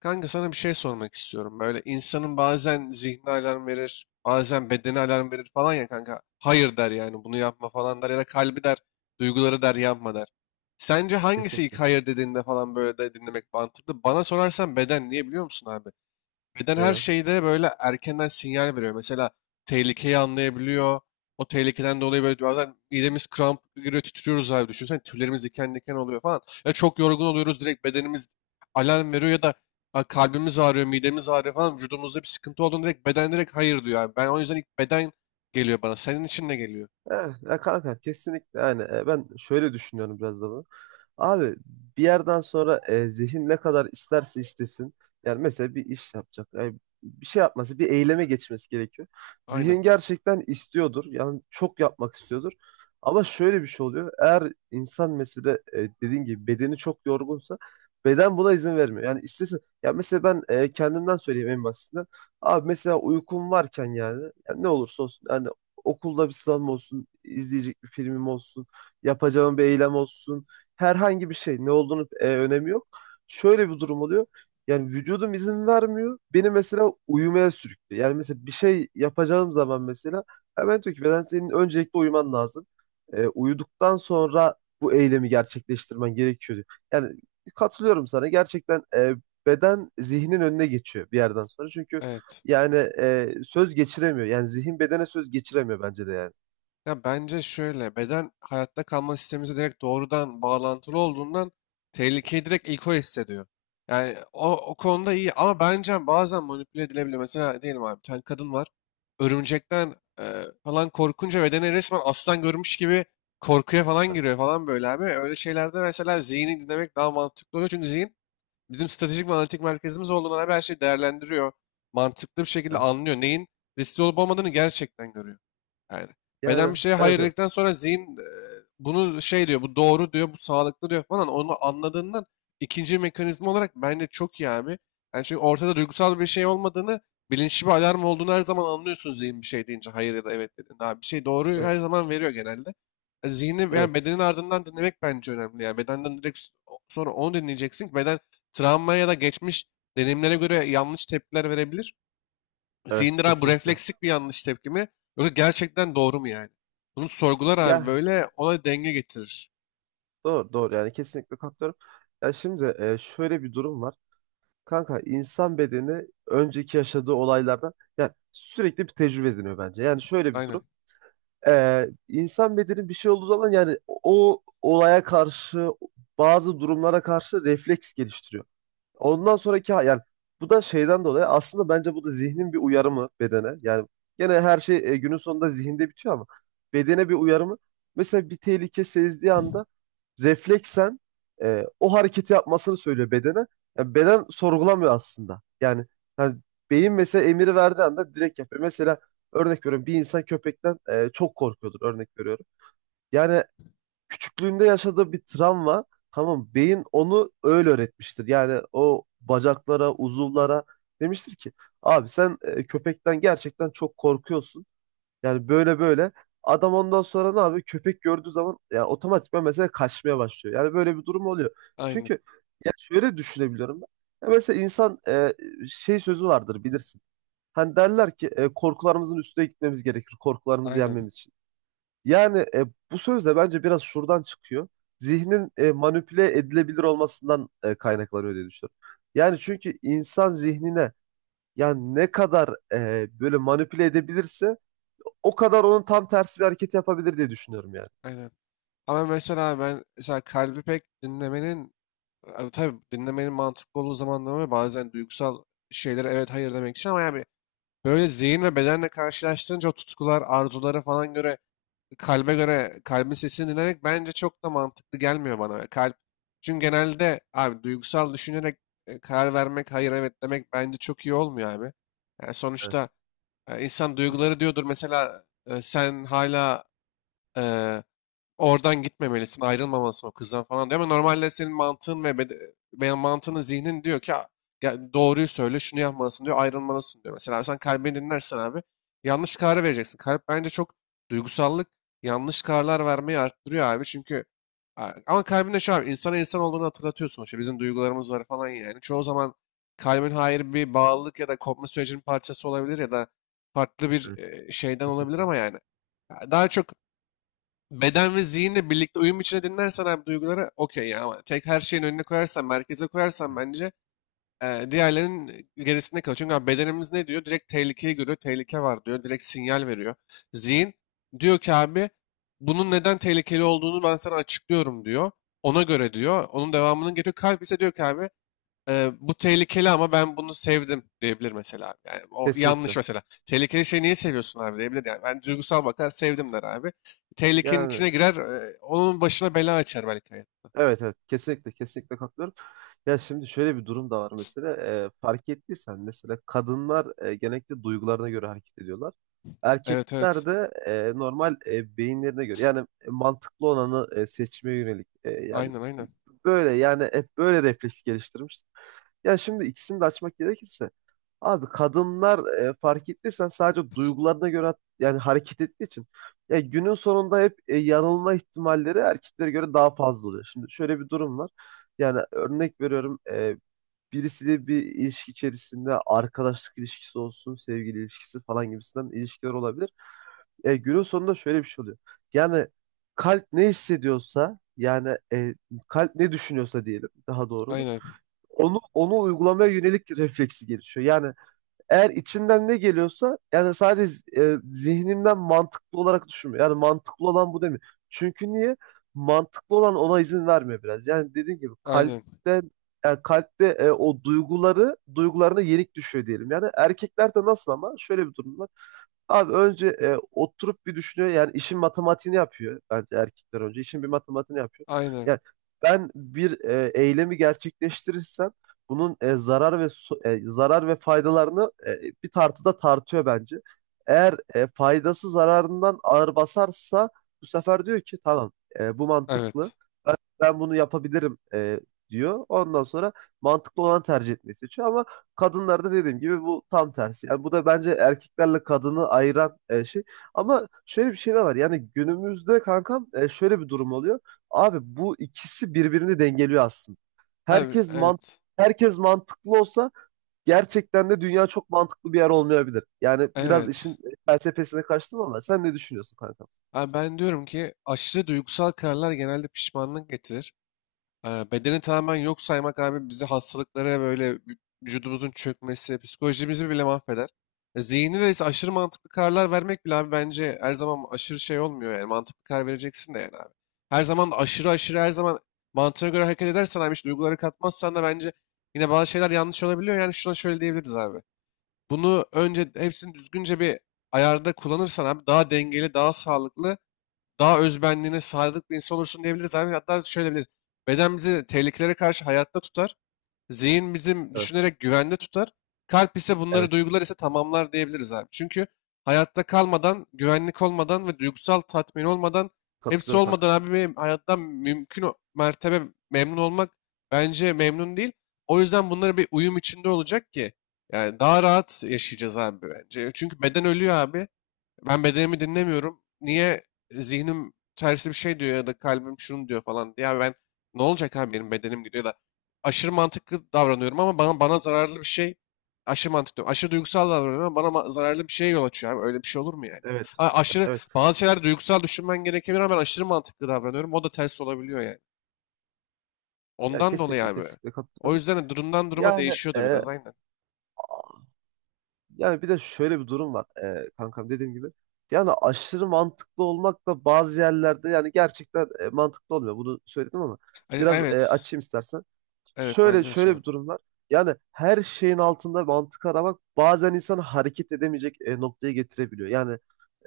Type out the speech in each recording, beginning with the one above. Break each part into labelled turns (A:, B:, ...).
A: Kanka sana bir şey sormak istiyorum. Böyle insanın bazen zihni alarm verir, bazen bedeni alarm verir falan ya kanka. Hayır der yani bunu yapma falan der ya da kalbi der, duyguları der yapma der. Sence hangisi
B: Kesinlikle.
A: ilk hayır dediğinde falan böyle de dinlemek mantıklı? Bana sorarsan beden, niye biliyor musun abi? Beden her
B: Neden?
A: şeyde böyle erkenden sinyal veriyor. Mesela tehlikeyi anlayabiliyor. O tehlikeden dolayı böyle bazen midemiz kramp giriyor, titriyoruz abi. Düşünsene tüylerimiz diken diken oluyor falan. Ya çok yorgun oluyoruz, direkt bedenimiz alarm veriyor ya da "Aa, kalbimiz ağrıyor, midemiz ağrıyor" falan. Vücudumuzda bir sıkıntı olduğunda direkt beden direkt hayır diyor abi. Ben o yüzden ilk beden geliyor bana. Senin için ne geliyor?
B: Evet, ya kanka kesinlikle yani ben şöyle düşünüyorum biraz da bunu. Abi bir yerden sonra zihin ne kadar isterse istesin. Yani mesela bir iş yapacak. Yani bir şey yapması, bir eyleme geçmesi gerekiyor.
A: Aynen.
B: Zihin gerçekten istiyordur. Yani çok yapmak istiyordur. Ama şöyle bir şey oluyor. Eğer insan mesela dediğin gibi bedeni çok yorgunsa beden buna izin vermiyor. Yani istesin. Ya mesela ben kendimden söyleyeyim en basitinden. Abi mesela uykum varken yani, yani ne olursa olsun yani okulda bir sınavım olsun, izleyecek bir filmim olsun, yapacağım bir eylem olsun herhangi bir şey ne olduğunu önemi yok. Şöyle bir durum oluyor. Yani vücudum izin vermiyor. Beni mesela uyumaya sürüklüyor. Yani mesela bir şey yapacağım zaman mesela hemen diyor ki beden senin öncelikle uyuman lazım. Uyuduktan sonra bu eylemi gerçekleştirmen gerekiyor diyor. Yani katılıyorum sana. Gerçekten beden zihnin önüne geçiyor bir yerden sonra. Çünkü
A: Evet.
B: yani söz geçiremiyor. Yani zihin bedene söz geçiremiyor bence de yani.
A: Ya bence şöyle, beden hayatta kalma sistemimize direkt doğrudan bağlantılı olduğundan tehlikeyi direkt ilk o hissediyor. Yani o, o konuda iyi ama bence bazen manipüle edilebiliyor. Mesela diyelim abi bir tane kadın var. Örümcekten e, falan korkunca bedene resmen aslan görmüş gibi korkuya falan giriyor
B: Evet,
A: falan böyle abi. Öyle şeylerde mesela zihni dinlemek daha mantıklı oluyor. Çünkü zihin bizim stratejik ve analitik merkezimiz olduğundan abi her şeyi değerlendiriyor. Mantıklı bir şekilde
B: evet.
A: anlıyor. Neyin riskli olup olmadığını gerçekten görüyor. Yani beden bir
B: Yani
A: şeye hayır
B: evet, evet,
A: dedikten sonra zihin bunu şey diyor, bu doğru diyor, bu sağlıklı diyor falan. Onu anladığından ikinci mekanizma olarak bence çok iyi abi. Yani çünkü ortada duygusal bir şey olmadığını, bilinçli bir alarm olduğunu her zaman anlıyorsun zihin bir şey deyince, hayır ya da evet dediğinde. Abi bir şey doğruyu
B: evet,
A: her zaman veriyor genelde. Zihni
B: evet,
A: yani bedenin ardından dinlemek bence önemli. Yani bedenden direkt sonra onu dinleyeceksin. Ki beden travma ya da geçmiş deneyimlere göre yanlış tepkiler verebilir.
B: evet,
A: Zihindir abi, bu
B: kesinlikle.
A: refleksik bir yanlış tepki mi? Yoksa gerçekten doğru mu yani? Bunu sorgular abi,
B: Ya
A: böyle ona denge getirir.
B: doğru, doğru yani kesinlikle katılıyorum. Ya şimdi şöyle bir durum var. Kanka insan bedeni önceki yaşadığı olaylardan yani sürekli bir tecrübe ediniyor bence. Yani şöyle bir
A: Aynen,
B: durum. İnsan bedeni bir şey olduğu zaman yani o olaya karşı bazı durumlara karşı refleks geliştiriyor. Ondan sonraki yani bu da şeyden dolayı aslında bence bu da zihnin bir uyarımı bedene. Yani gene her şey günün sonunda zihinde bitiyor ama bedene bir uyarımı. Mesela bir tehlike sezdiği anda refleksen o hareketi yapmasını söylüyor bedene. Yani beden sorgulamıyor aslında. Yani, yani beyin mesela emiri verdiği anda direkt yapıyor. Mesela örnek veriyorum bir insan köpekten çok korkuyordur örnek veriyorum. Yani küçüklüğünde yaşadığı bir travma tamam beyin onu öyle öğretmiştir. Yani o bacaklara, uzuvlara demiştir ki abi sen köpekten gerçekten çok korkuyorsun. Yani böyle böyle adam ondan sonra ne yapıyor? Köpek gördüğü zaman ya otomatikman mesela kaçmaya başlıyor. Yani böyle bir durum oluyor.
A: aynen,
B: Çünkü ya şöyle düşünebiliyorum ben. Ya mesela insan şey sözü vardır bilirsin. Hani derler ki korkularımızın üstüne gitmemiz gerekir. Korkularımızı
A: aynen.
B: yenmemiz için. Yani bu söz de bence biraz şuradan çıkıyor. Zihnin manipüle edilebilir olmasından kaynaklanıyor diye düşünüyorum. Yani çünkü insan zihnine yani ne kadar böyle manipüle edebilirse o kadar onun tam tersi bir hareket yapabilir diye düşünüyorum yani.
A: Aynen. Ama mesela ben mesela kalbi pek dinlemenin tabii dinlemenin mantıklı olduğu zamanlar oluyor. Bazen duygusal şeylere evet hayır demek için ama yani böyle zihin ve bedenle karşılaştırınca o tutkular, arzulara falan göre, kalbe göre, kalbin sesini dinlemek bence çok da mantıklı gelmiyor bana. Kalp, çünkü genelde abi duygusal düşünerek karar vermek, hayır evet demek bence çok iyi olmuyor abi. Yani sonuçta
B: Evet,
A: insan duyguları diyordur mesela, sen hala e, oradan gitmemelisin, ayrılmamalısın o kızdan falan diyor. Ama normalde senin mantığın ve veya mantığının zihnin diyor ki "Aa, ya doğruyu söyle, şunu yapmalısın" diyor, ayrılmalısın diyor. Mesela sen kalbini dinlersen abi yanlış kararı vereceksin. Kalp bence çok duygusallık yanlış kararlar vermeyi arttırıyor abi. Çünkü ama kalbinde şu abi, insana insan olduğunu hatırlatıyor sonuçta. Bizim duygularımız var falan yani. Çoğu zaman kalbin hayır bir bağlılık ya da kopma sürecinin parçası olabilir ya da farklı bir
B: evet,
A: şeyden olabilir
B: kesinlikle.
A: ama yani. Ya daha çok beden ve zihinle birlikte uyum içine dinlersen abi duyguları okey ya, ama tek her şeyin önüne koyarsan, merkeze koyarsan
B: Evet.
A: bence diğerlerinin gerisinde kalıyor. Çünkü abi bedenimiz ne diyor? Direkt tehlikeyi görüyor, tehlike var diyor, direkt sinyal veriyor. Zihin diyor ki abi bunun neden tehlikeli olduğunu ben sana açıklıyorum diyor. Ona göre diyor, onun devamının geliyor. Kalp ise diyor ki abi bu tehlikeli ama ben bunu sevdim diyebilir mesela. Yani o yanlış
B: Kesinlikle.
A: mesela. Tehlikeli şeyi niye seviyorsun
B: Kesinlikle.
A: abi diyebilir yani. Ben duygusal bakar sevdim der abi. Tehlikenin içine
B: Yani
A: girer, onun başına bela açar belki. Hayat.
B: evet, evet, kesinlikle, kesinlikle katılıyorum. Ya şimdi şöyle bir durum da var mesela. Fark ettiysen mesela kadınlar genellikle duygularına göre hareket ediyorlar.
A: Evet
B: Erkekler
A: evet.
B: de normal beyinlerine göre yani mantıklı olanı seçmeye yönelik. Yani
A: Aynen aynen.
B: böyle yani hep böyle refleks geliştirmiş. Ya şimdi ikisini de açmak gerekirse abi kadınlar fark ettiysen sadece duygularına göre yani hareket ettiği için ya günün sonunda hep yanılma ihtimalleri erkeklere göre daha fazla oluyor. Şimdi şöyle bir durum var. Yani örnek veriyorum birisiyle bir ilişki içerisinde arkadaşlık ilişkisi olsun, sevgili ilişkisi falan gibisinden ilişkiler olabilir. Günün sonunda şöyle bir şey oluyor. Yani kalp ne hissediyorsa yani kalp ne düşünüyorsa diyelim daha doğru olur.
A: Aynen.
B: Onu uygulamaya yönelik refleksi gelişiyor. Yani eğer içinden ne geliyorsa yani sadece zihninden mantıklı olarak düşünme. Yani mantıklı olan bu demiyor. Çünkü niye? Mantıklı olan ona izin vermiyor biraz. Yani dediğim gibi
A: Aynen.
B: kalpte yani kalpte o duyguları duygularına yenik düşüyor diyelim. Yani erkeklerde nasıl ama şöyle bir durum var. Abi önce oturup bir düşünüyor. Yani işin matematiğini yapıyor bence erkekler önce. İşin bir matematiğini yapıyor.
A: Aynen.
B: Yani ben bir eylemi gerçekleştirirsem bunun zarar ve faydalarını bir tartıda tartıyor bence. Eğer faydası zararından ağır basarsa bu sefer diyor ki tamam bu mantıklı
A: Evet.
B: ben bunu yapabilirim diyor. Ondan sonra mantıklı olan tercih etmeyi seçiyor ama kadınlarda dediğim gibi bu tam tersi. Yani bu da bence erkeklerle kadını ayıran şey. Ama şöyle bir şey de var. Yani günümüzde kankam şöyle bir durum oluyor. Abi bu ikisi birbirini dengeliyor aslında.
A: Abi
B: Herkes mant
A: evet.
B: herkes mantıklı olsa gerçekten de dünya çok mantıklı bir yer olmayabilir. Yani biraz işin
A: Evet.
B: felsefesine kaçtım ama sen ne düşünüyorsun kankam?
A: Abi ben diyorum ki aşırı duygusal kararlar genelde pişmanlık getirir. Bedeni tamamen yok saymak abi bizi hastalıklara, böyle vücudumuzun çökmesi, psikolojimizi bile mahveder. Zihni de ise aşırı mantıklı kararlar vermek bile abi bence her zaman aşırı şey olmuyor, yani mantıklı karar vereceksin de yani abi. Her zaman da aşırı aşırı her zaman mantığına göre hareket edersen abi, hiç duyguları katmazsan da bence yine bazı şeyler yanlış olabiliyor. Yani şuna şöyle diyebiliriz abi. Bunu önce hepsini düzgünce bir ayarda kullanırsan abi daha dengeli, daha sağlıklı, daha özbenliğine sadık bir insan olursun diyebiliriz abi. Hatta şöyle diyebiliriz. Beden bizi tehlikelere karşı hayatta tutar. Zihin bizim
B: Evet,
A: düşünerek güvende tutar. Kalp ise bunları,
B: evet.
A: duygular ise tamamlar diyebiliriz abi. Çünkü hayatta kalmadan, güvenlik olmadan ve duygusal tatmin olmadan, hepsi
B: Katılıyorum kanka.
A: olmadan abi bir hayattan mümkün mertebe memnun olmak bence memnun değil. O yüzden bunları bir uyum içinde olacak ki yani daha rahat yaşayacağız abi bence. Çünkü beden ölüyor abi. Ben bedenimi dinlemiyorum. Niye? Zihnim tersi bir şey diyor ya da kalbim şunu diyor falan diye. Ya ben ne olacak abi, benim bedenim gidiyor da aşırı mantıklı davranıyorum ama bana bana zararlı bir şey, aşırı mantıklı diyorum. Aşırı duygusal davranıyorum ama bana zararlı bir şeye yol açıyor abi. Öyle bir şey olur mu yani?
B: Evet,
A: Ha, aşırı
B: evet.
A: bazı şeyler duygusal düşünmen gerekebilir ama ben aşırı mantıklı davranıyorum. O da ters olabiliyor yani.
B: Ya
A: Ondan dolayı
B: kesinlikle,
A: abi.
B: kesinlikle
A: O
B: katılıyorum.
A: yüzden de durumdan duruma
B: Yani
A: değişiyor da biraz, aynen.
B: yani bir de şöyle bir durum var kankam dediğim gibi. Yani aşırı mantıklı olmak da bazı yerlerde yani gerçekten mantıklı olmuyor. Bunu söyledim ama biraz
A: Evet.
B: açayım istersen.
A: Evet,
B: şöyle
A: bence de şu
B: şöyle
A: an.
B: bir durum var. Yani her şeyin altında mantık aramak bazen insanı hareket edemeyecek noktaya getirebiliyor. Yani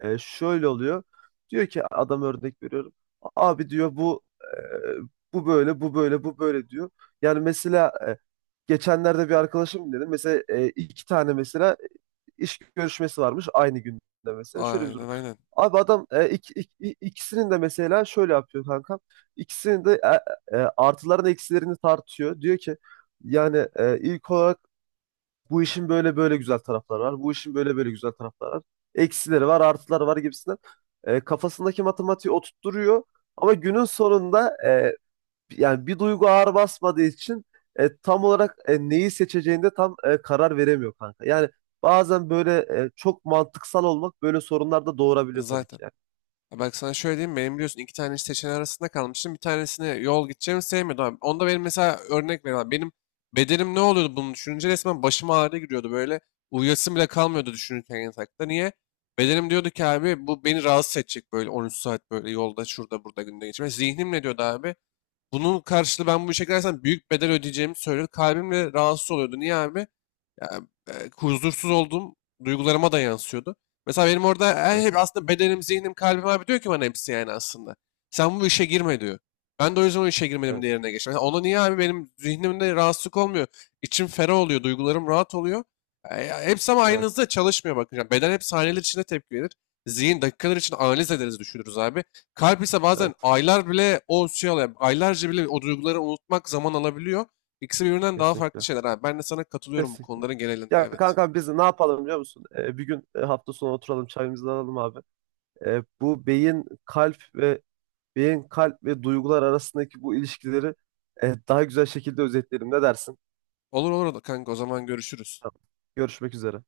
B: şöyle oluyor. Diyor ki adam örnek veriyorum. Abi diyor bu bu böyle bu böyle bu böyle diyor. Yani mesela geçenlerde bir arkadaşım dedi. Mesela iki tane mesela iş görüşmesi varmış aynı günde mesela. Şöyle bir durum.
A: Aynen aynen.
B: Abi adam ikisinin de mesela şöyle yapıyor kanka. İkisinin de artılarını eksilerini tartıyor. Diyor ki yani ilk olarak bu işin böyle böyle güzel tarafları var. Bu işin böyle böyle güzel tarafları var. Eksileri var, artıları var gibisinden. Kafasındaki matematiği oturtturuyor. Ama günün sonunda yani bir duygu ağır basmadığı için tam olarak neyi seçeceğinde tam karar veremiyor kanka. Yani bazen böyle çok mantıksal olmak böyle sorunlar da doğurabiliyor tabii ki
A: Zaten.
B: yani.
A: Ya bak sana şöyle diyeyim, benim biliyorsun iki tane seçeneği arasında kalmıştım. Bir tanesini yol gideceğimi sevmiyordum abi. Onda benim mesela, örnek veriyorum. Benim bedenim ne oluyordu bunu düşününce? Resmen başım ağrı giriyordu böyle. Uyuyasım bile kalmıyordu düşünürken yatakta. Niye? Bedenim diyordu ki abi bu beni rahatsız edecek, böyle 13 saat böyle yolda şurada burada günde geçirmek. Zihnim ne diyordu abi? Bunun karşılığı ben bu işe girersem büyük bedel ödeyeceğimi söylüyordu. Kalbim de rahatsız oluyordu. Niye abi? Ya, huzursuz olduğum duygularıma da yansıyordu. Mesela benim orada her hep
B: Evet,
A: aslında bedenim, zihnim, kalbim abi diyor ki bana hepsi, yani aslında. Sen bu işe girme diyor. Ben de o yüzden o işe girmedim,
B: evet,
A: diğerine geçtim. Mesela ona niye abi benim zihnimde rahatsızlık olmuyor? İçim ferah oluyor, duygularım rahat oluyor. Ya hepsi ama aynı
B: evet,
A: hızda çalışmıyor bakınca. Beden hep saniyeler içinde tepki verir. Zihin dakikalar için analiz ederiz, düşünürüz abi. Kalp ise bazen
B: evet.
A: aylar bile o şey alıyor. Aylarca bile o duyguları unutmak zaman alabiliyor. İkisi birbirinden daha farklı
B: Kesinlikle,
A: şeyler abi. Ben de sana katılıyorum bu
B: kesinlikle.
A: konuların genelinde,
B: Ya
A: evet.
B: kanka biz ne yapalım biliyor musun? Bir gün hafta sonu oturalım çayımızı alalım abi. Bu beyin, kalp ve beyin, kalp ve duygular arasındaki bu ilişkileri daha güzel şekilde özetleyelim. Ne dersin?
A: Olur olur kanka, o zaman görüşürüz.
B: Tamam. Görüşmek üzere.